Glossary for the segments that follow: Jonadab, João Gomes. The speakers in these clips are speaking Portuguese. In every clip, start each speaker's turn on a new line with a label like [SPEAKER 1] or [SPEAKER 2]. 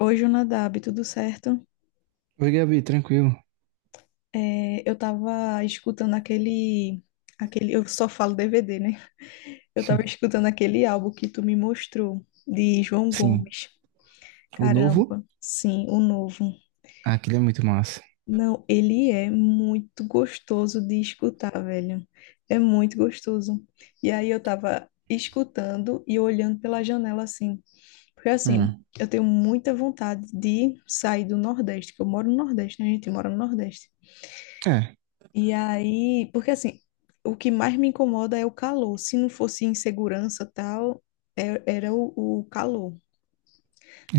[SPEAKER 1] Oi, Jonadab, tudo certo?
[SPEAKER 2] Oi, Gabi, tranquilo.
[SPEAKER 1] É, eu tava escutando aquele. Eu só falo DVD, né? Eu tava escutando aquele álbum que tu me mostrou, de João
[SPEAKER 2] Sim,
[SPEAKER 1] Gomes.
[SPEAKER 2] o novo?
[SPEAKER 1] Caramba, sim, o novo.
[SPEAKER 2] Ah, aquele é muito massa.
[SPEAKER 1] Não, ele é muito gostoso de escutar, velho. É muito gostoso. E aí eu tava escutando e olhando pela janela assim. Porque assim,
[SPEAKER 2] Hum.
[SPEAKER 1] eu tenho muita vontade de sair do Nordeste, que eu moro no Nordeste, né? A gente mora no Nordeste.
[SPEAKER 2] É,
[SPEAKER 1] E aí, porque assim, o que mais me incomoda é o calor. Se não fosse insegurança tal, era o calor.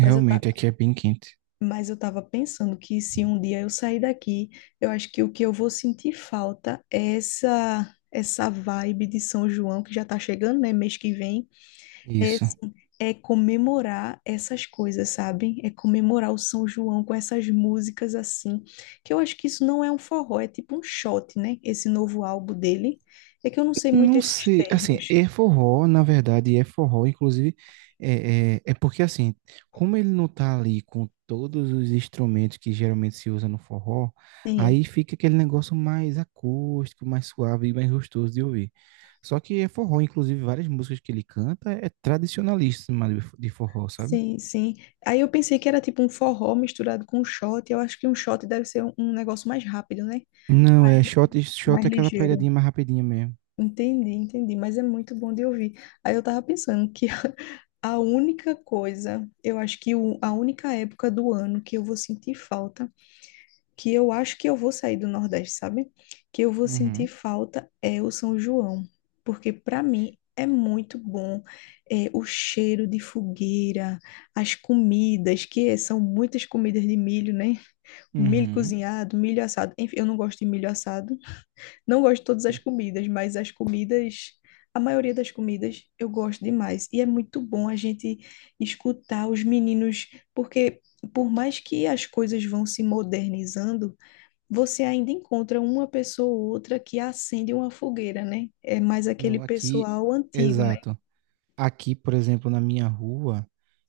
[SPEAKER 1] Mas eu, ta,
[SPEAKER 2] aqui é bem quente.
[SPEAKER 1] mas eu tava pensando que se um dia eu sair daqui, eu acho que o que eu vou sentir falta é essa vibe de São João que já tá chegando, né? Mês que vem. É,
[SPEAKER 2] Isso.
[SPEAKER 1] assim, é comemorar essas coisas, sabe? É comemorar o São João com essas músicas assim, que eu acho que isso não é um forró, é tipo um shot, né? Esse novo álbum dele. É que eu não sei muito
[SPEAKER 2] Não
[SPEAKER 1] esses
[SPEAKER 2] sei, assim,
[SPEAKER 1] termos.
[SPEAKER 2] é forró, na verdade, é forró, inclusive, é porque, assim, como ele não tá ali com todos os instrumentos que geralmente se usa no forró,
[SPEAKER 1] Sim,
[SPEAKER 2] aí fica aquele negócio mais acústico, mais suave e mais gostoso de ouvir. Só que é forró, inclusive, várias músicas que ele canta é tradicionalíssima de forró, sabe?
[SPEAKER 1] sim, sim. Aí eu pensei que era tipo um forró misturado com um shot. Eu acho que um shot deve ser um negócio mais rápido, né?
[SPEAKER 2] Não,
[SPEAKER 1] Mais,
[SPEAKER 2] é shot. Shot
[SPEAKER 1] mais
[SPEAKER 2] é aquela pegadinha
[SPEAKER 1] ligeiro.
[SPEAKER 2] mais rapidinha mesmo.
[SPEAKER 1] Entendi, entendi, mas é muito bom de ouvir. Aí eu tava pensando que a única coisa, eu acho que a única época do ano que eu vou sentir falta, que eu acho que eu vou sair do Nordeste, sabe? Que eu vou sentir
[SPEAKER 2] Uhum.
[SPEAKER 1] falta é o São João, porque para mim é muito bom é, o cheiro de fogueira, as comidas, que é, são muitas comidas de milho, né? Milho
[SPEAKER 2] Uhum.
[SPEAKER 1] cozinhado, milho assado. Enfim, eu não gosto de milho assado, não gosto de todas as comidas, mas as comidas, a maioria das comidas eu gosto demais. E é muito bom a gente escutar os meninos, porque por mais que as coisas vão se modernizando, você ainda encontra uma pessoa ou outra que acende uma fogueira, né? É mais aquele
[SPEAKER 2] Não, aqui,
[SPEAKER 1] pessoal antigo, né?
[SPEAKER 2] exato. Aqui, por exemplo, na minha rua,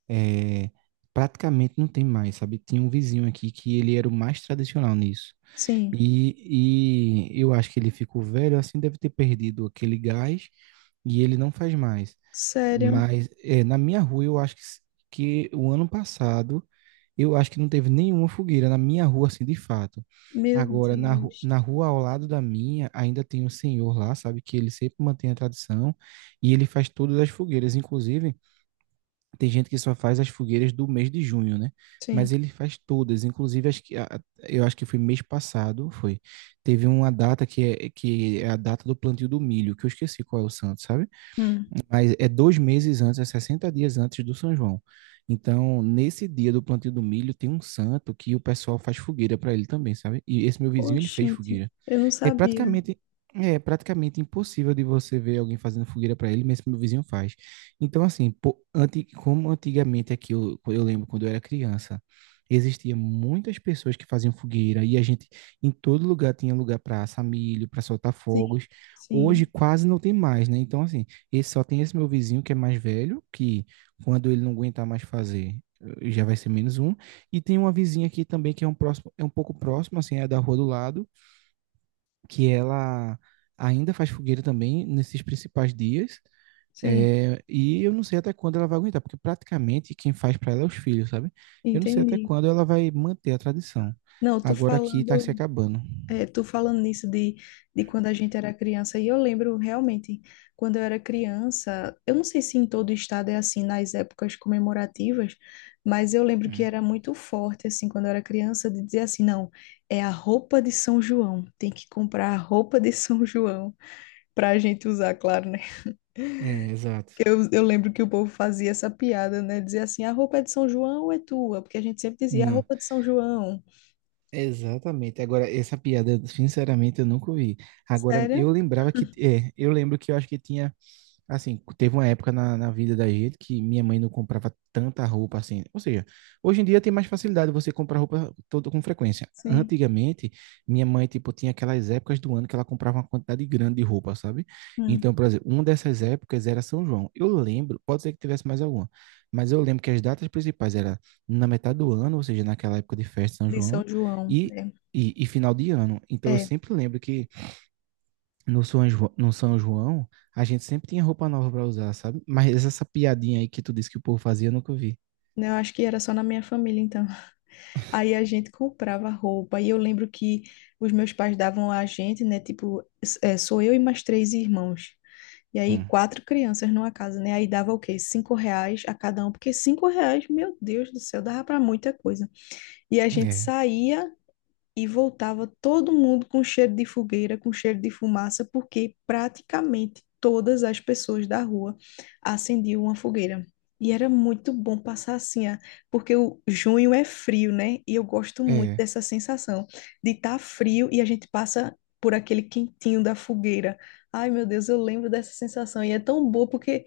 [SPEAKER 2] é, praticamente não tem mais, sabe? Tinha um vizinho aqui que ele era o mais tradicional nisso.
[SPEAKER 1] Sim.
[SPEAKER 2] E eu acho que ele ficou velho, assim, deve ter perdido aquele gás e ele não faz mais.
[SPEAKER 1] Sério?
[SPEAKER 2] Mas na minha rua eu acho que o ano passado eu acho que não teve nenhuma fogueira na minha rua, assim, de fato.
[SPEAKER 1] Meu
[SPEAKER 2] Agora,
[SPEAKER 1] Deus.
[SPEAKER 2] na rua ao lado da minha, ainda tem um senhor lá, sabe, que ele sempre mantém a tradição e ele faz todas as fogueiras. Inclusive, tem gente que só faz as fogueiras do mês de junho, né? Mas
[SPEAKER 1] Sim.
[SPEAKER 2] ele faz todas, inclusive as eu acho que foi mês passado, foi. Teve uma data que é a data do plantio do milho, que eu esqueci qual é o santo, sabe?
[SPEAKER 1] Hum.
[SPEAKER 2] Mas é 2 meses antes, é 60 dias antes do São João. Então, nesse dia do plantio do milho, tem um santo que o pessoal faz fogueira para ele também, sabe? E esse meu vizinho, ele fez
[SPEAKER 1] Oxente,
[SPEAKER 2] fogueira.
[SPEAKER 1] eu não
[SPEAKER 2] É
[SPEAKER 1] sabia.
[SPEAKER 2] praticamente, é praticamente impossível de você ver alguém fazendo fogueira para ele, mesmo que meu vizinho faz. Então, assim, como antigamente aqui, eu lembro quando eu era criança, existia muitas pessoas que faziam fogueira e a gente, em todo lugar, tinha lugar para assar milho, para soltar
[SPEAKER 1] Sim,
[SPEAKER 2] fogos. Hoje
[SPEAKER 1] sim,
[SPEAKER 2] quase não tem mais, né? Então, assim, só tem esse meu vizinho que é mais velho, que quando ele não aguentar mais fazer, já vai ser menos um. E tem uma vizinha aqui também que é um próximo, é um pouco próximo, assim, é da rua do lado que ela ainda faz fogueira também nesses principais dias.
[SPEAKER 1] sim.
[SPEAKER 2] É, e eu não sei até quando ela vai aguentar, porque praticamente quem faz para ela é os filhos, sabe? Eu não sei até
[SPEAKER 1] Entendi.
[SPEAKER 2] quando ela vai manter a tradição.
[SPEAKER 1] Não, tô
[SPEAKER 2] Agora aqui tá se
[SPEAKER 1] falando.
[SPEAKER 2] acabando.
[SPEAKER 1] É, tu falando nisso de quando a gente era criança, e eu lembro realmente, quando eu era criança, eu não sei se em todo estado é assim nas épocas comemorativas, mas eu lembro que
[SPEAKER 2] Hum.
[SPEAKER 1] era muito forte, assim, quando eu era criança, de dizer assim, não, é a roupa de São João, tem que comprar a roupa de São João pra gente usar, claro, né?
[SPEAKER 2] É, exato.
[SPEAKER 1] Que eu lembro que o povo fazia essa piada, né? Dizia assim, a roupa é de São João ou é tua? Porque a gente sempre dizia, a
[SPEAKER 2] Não,
[SPEAKER 1] roupa de São João.
[SPEAKER 2] exatamente. Agora, essa piada, sinceramente, eu nunca ouvi. Agora, eu
[SPEAKER 1] Sério?
[SPEAKER 2] lembrava que. É, eu lembro que eu acho que tinha. Assim, teve uma época na vida da gente que minha mãe não comprava tanta roupa assim. Ou seja, hoje em dia tem mais facilidade você comprar roupa toda com frequência.
[SPEAKER 1] Sim.
[SPEAKER 2] Antigamente, minha mãe, tipo, tinha aquelas épocas do ano que ela comprava uma quantidade grande de roupa, sabe?
[SPEAKER 1] Hum,
[SPEAKER 2] Então, por exemplo, uma dessas épocas era São João. Eu lembro, pode ser que tivesse mais alguma, mas eu lembro que as datas principais era na metade do ano, ou seja, naquela época de festa de São
[SPEAKER 1] de
[SPEAKER 2] João,
[SPEAKER 1] São João,
[SPEAKER 2] e,
[SPEAKER 1] é.
[SPEAKER 2] e final de ano. Então, eu
[SPEAKER 1] É.
[SPEAKER 2] sempre lembro que no São João, a gente sempre tinha roupa nova pra usar, sabe? Mas essa piadinha aí que tu disse que o povo fazia, eu nunca vi.
[SPEAKER 1] Né, eu acho que era só na minha família, então. Aí a gente comprava roupa. E eu lembro que os meus pais davam a gente, né? Tipo, sou eu e mais três irmãos. E aí,
[SPEAKER 2] Hum.
[SPEAKER 1] quatro crianças numa casa, né? Aí dava o quê? 5 reais a cada um. Porque 5 reais, meu Deus do céu, dava para muita coisa. E a gente
[SPEAKER 2] É,
[SPEAKER 1] saía e voltava todo mundo com cheiro de fogueira, com cheiro de fumaça, porque praticamente todas as pessoas da rua acendiam uma fogueira. E era muito bom passar assim, ah, porque o junho é frio, né? E eu gosto muito
[SPEAKER 2] é,
[SPEAKER 1] dessa sensação de estar frio e a gente passa por aquele quentinho da fogueira. Ai, meu Deus, eu lembro dessa sensação. E é tão boa porque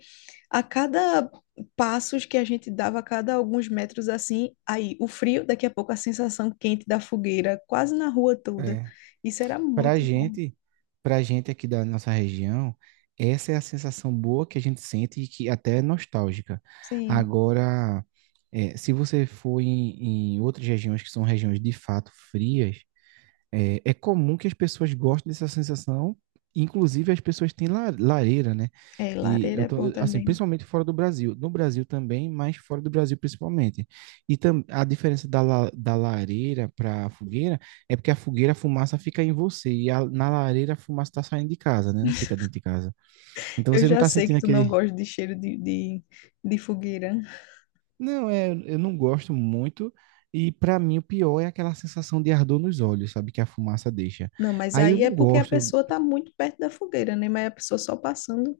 [SPEAKER 1] a cada passos que a gente dava a cada alguns metros assim, aí o frio, daqui a pouco a sensação quente da fogueira, quase na rua toda.
[SPEAKER 2] é.
[SPEAKER 1] Isso era
[SPEAKER 2] Pra
[SPEAKER 1] muito bom.
[SPEAKER 2] gente, pra gente aqui da nossa região, essa é a sensação boa que a gente sente e que até é nostálgica.
[SPEAKER 1] Sim,
[SPEAKER 2] Agora, se você for em, outras regiões que são regiões de fato frias, é, é comum que as pessoas gostem dessa sensação, inclusive as pessoas têm lareira, né?
[SPEAKER 1] é,
[SPEAKER 2] E
[SPEAKER 1] lareira
[SPEAKER 2] eu
[SPEAKER 1] é
[SPEAKER 2] tô,
[SPEAKER 1] bom
[SPEAKER 2] assim,
[SPEAKER 1] também.
[SPEAKER 2] principalmente fora do Brasil. No Brasil também, mas fora do Brasil principalmente. A diferença da lareira para a fogueira é porque a fogueira, a fumaça fica em você, e na lareira a fumaça está saindo de casa, né? Não fica dentro de casa. Então
[SPEAKER 1] Eu
[SPEAKER 2] você não
[SPEAKER 1] já
[SPEAKER 2] está
[SPEAKER 1] sei que
[SPEAKER 2] sentindo
[SPEAKER 1] tu não
[SPEAKER 2] aquele.
[SPEAKER 1] gosta de cheiro de fogueira.
[SPEAKER 2] Não, é, eu não gosto muito. E para mim o pior é aquela sensação de ardor nos olhos, sabe? Que a fumaça deixa.
[SPEAKER 1] Não, mas
[SPEAKER 2] Aí eu
[SPEAKER 1] aí é
[SPEAKER 2] não
[SPEAKER 1] porque a
[SPEAKER 2] gosto.
[SPEAKER 1] pessoa tá muito perto da fogueira, né? Mas a pessoa só passando.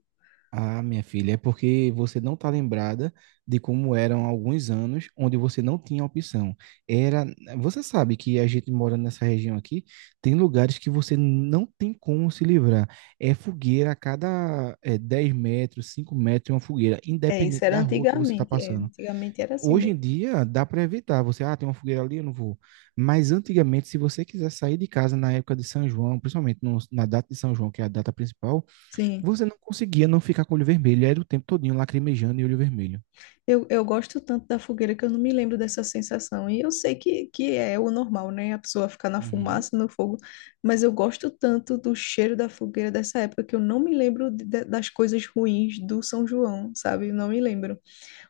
[SPEAKER 2] Ah, minha filha, é porque você não está lembrada de como eram alguns anos onde você não tinha opção. Era, você sabe que a gente morando nessa região aqui, tem lugares que você não tem como se livrar. É fogueira a cada 10 metros, 5 metros, é uma fogueira,
[SPEAKER 1] É, isso
[SPEAKER 2] independente
[SPEAKER 1] era
[SPEAKER 2] da rua que você está
[SPEAKER 1] antigamente. É,
[SPEAKER 2] passando.
[SPEAKER 1] antigamente era assim
[SPEAKER 2] Hoje em
[SPEAKER 1] mesmo.
[SPEAKER 2] dia, dá para evitar. Você, tem uma fogueira ali, eu não vou. Mas antigamente, se você quiser sair de casa na época de São João, principalmente na data de São João, que é a data principal,
[SPEAKER 1] Sim.
[SPEAKER 2] você não conseguia não ficar com o olho vermelho. Era o tempo todinho lacrimejando e olho vermelho.
[SPEAKER 1] Eu gosto tanto da fogueira que eu não me lembro dessa sensação. E eu sei que é o normal, né? A pessoa ficar na
[SPEAKER 2] Uhum.
[SPEAKER 1] fumaça, no fogo. Mas eu gosto tanto do cheiro da fogueira dessa época que eu não me lembro das coisas ruins do São João, sabe? Eu não me lembro.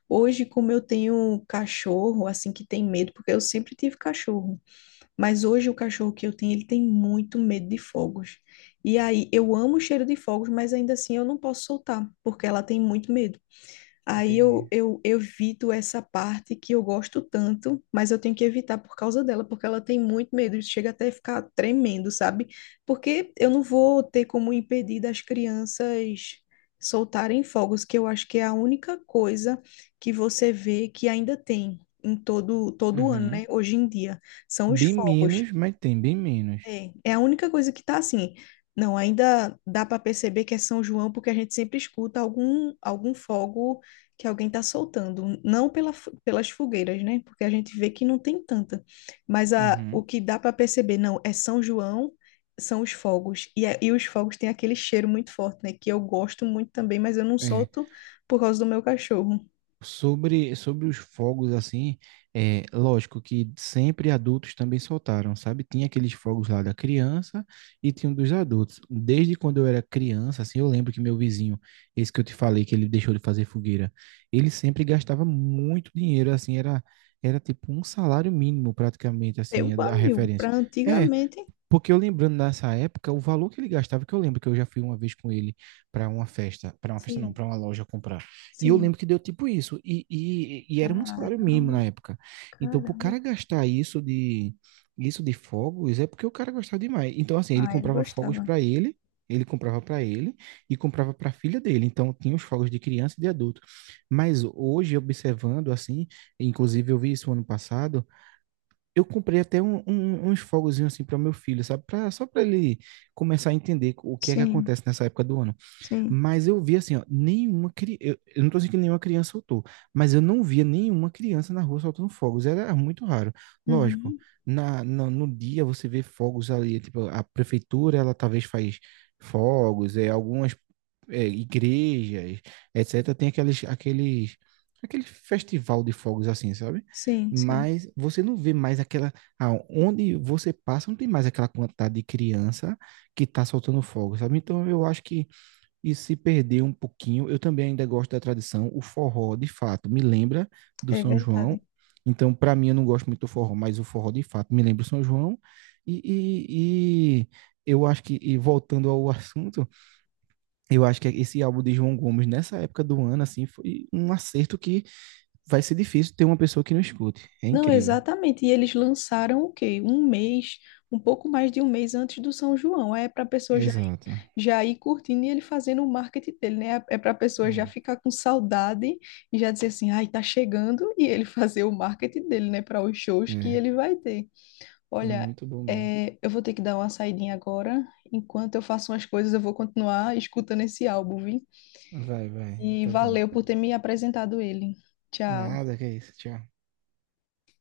[SPEAKER 1] Hoje, como eu tenho cachorro, assim, que tem medo, porque eu sempre tive cachorro. Mas hoje o cachorro que eu tenho, ele tem muito medo de fogos. E aí, eu amo o cheiro de fogos, mas ainda assim eu não posso soltar, porque ela tem muito medo. Aí
[SPEAKER 2] Entendi.
[SPEAKER 1] eu evito essa parte que eu gosto tanto, mas eu tenho que evitar por causa dela, porque ela tem muito medo, chega até a ficar tremendo, sabe? Porque eu não vou ter como impedir das crianças soltarem fogos, que eu acho que é a única coisa que você vê que ainda tem em todo ano,
[SPEAKER 2] Uhum.
[SPEAKER 1] né? Hoje em dia, são os
[SPEAKER 2] Bem
[SPEAKER 1] fogos.
[SPEAKER 2] menos, mas tem bem menos.
[SPEAKER 1] É a única coisa que tá assim. Não, ainda dá para perceber que é São João porque a gente sempre escuta algum fogo que alguém tá soltando, não pelas fogueiras, né? Porque a gente vê que não tem tanta. Mas o
[SPEAKER 2] Uhum.
[SPEAKER 1] que dá para perceber, não, é São João, são os fogos. E os fogos têm aquele cheiro muito forte, né? Que eu gosto muito também, mas eu não
[SPEAKER 2] É.
[SPEAKER 1] solto por causa do meu cachorro.
[SPEAKER 2] Sobre os fogos, assim, é lógico que sempre adultos também soltaram, sabe? Tinha aqueles fogos lá da criança e tinha um dos adultos. Desde quando eu era criança, assim, eu lembro que meu vizinho, esse que eu te falei, que ele deixou de fazer fogueira, ele sempre gastava muito dinheiro, assim, era tipo um salário mínimo praticamente,
[SPEAKER 1] Eu,
[SPEAKER 2] assim, a
[SPEAKER 1] amigo,
[SPEAKER 2] referência.
[SPEAKER 1] pra
[SPEAKER 2] É,
[SPEAKER 1] antigamente,
[SPEAKER 2] porque eu lembrando nessa época, o valor que ele gastava, que eu lembro que eu já fui uma vez com ele para uma festa não,
[SPEAKER 1] sim,
[SPEAKER 2] para uma loja comprar. E eu
[SPEAKER 1] sim.
[SPEAKER 2] lembro que deu tipo isso. E era um salário mínimo
[SPEAKER 1] Caramba,
[SPEAKER 2] na época. Então, pro
[SPEAKER 1] caramba.
[SPEAKER 2] cara gastar isso de fogos, é porque o cara gostava demais. Então, assim, ele
[SPEAKER 1] Ah, ele
[SPEAKER 2] comprava fogos
[SPEAKER 1] gostava.
[SPEAKER 2] para ele, ele comprava para ele e comprava para a filha dele. Então, tinha os fogos de criança e de adulto. Mas hoje, observando assim, inclusive eu vi isso ano passado, eu comprei até uns fogozinhos assim para meu filho, sabe? Só para ele começar a entender o que é que
[SPEAKER 1] Sim,
[SPEAKER 2] acontece nessa época do ano.
[SPEAKER 1] sim.
[SPEAKER 2] Mas eu vi assim, ó, nenhuma criança. Eu não tô dizendo que nenhuma criança soltou, mas eu não via nenhuma criança na rua soltando fogos. Era muito raro. Lógico,
[SPEAKER 1] Uhum.
[SPEAKER 2] no dia você vê fogos ali, tipo, a prefeitura, ela talvez faz fogos, algumas igrejas, etc., tem aquele festival de fogos assim, sabe?
[SPEAKER 1] Sim, sim.
[SPEAKER 2] Mas você não vê mais aquela. Ah, onde você passa, não tem mais aquela quantidade de criança que está soltando fogo, sabe? Então eu acho que isso se perdeu um pouquinho. Eu também ainda gosto da tradição. O forró, de fato, me lembra do
[SPEAKER 1] É
[SPEAKER 2] São João.
[SPEAKER 1] verdade.
[SPEAKER 2] Então, para mim, eu não gosto muito do forró, mas o forró, de fato, me lembra o São João. E, e eu acho que, e voltando ao assunto, eu acho que esse álbum de João Gomes, nessa época do ano, assim, foi um acerto que vai ser difícil ter uma pessoa que não escute. É
[SPEAKER 1] Não,
[SPEAKER 2] incrível.
[SPEAKER 1] exatamente. E eles lançaram o quê? Um mês, um pouco mais de um mês antes do São João. Aí, é para a pessoa já, ir-
[SPEAKER 2] Exato.
[SPEAKER 1] já ir curtindo e ele fazendo o marketing dele, né? É para a pessoa já
[SPEAKER 2] É,
[SPEAKER 1] ficar com saudade e já dizer assim, ai, tá chegando, e ele fazer o marketing dele, né? Para os shows que
[SPEAKER 2] é.
[SPEAKER 1] ele vai ter.
[SPEAKER 2] Não,
[SPEAKER 1] Olha,
[SPEAKER 2] muito bom mesmo.
[SPEAKER 1] é, eu vou ter que dar uma saidinha agora. Enquanto eu faço umas coisas, eu vou continuar escutando esse álbum, viu?
[SPEAKER 2] Vai, vai.
[SPEAKER 1] E
[SPEAKER 2] Tá bom.
[SPEAKER 1] valeu por ter me apresentado ele. Tchau.
[SPEAKER 2] Nada, que é isso. Tchau.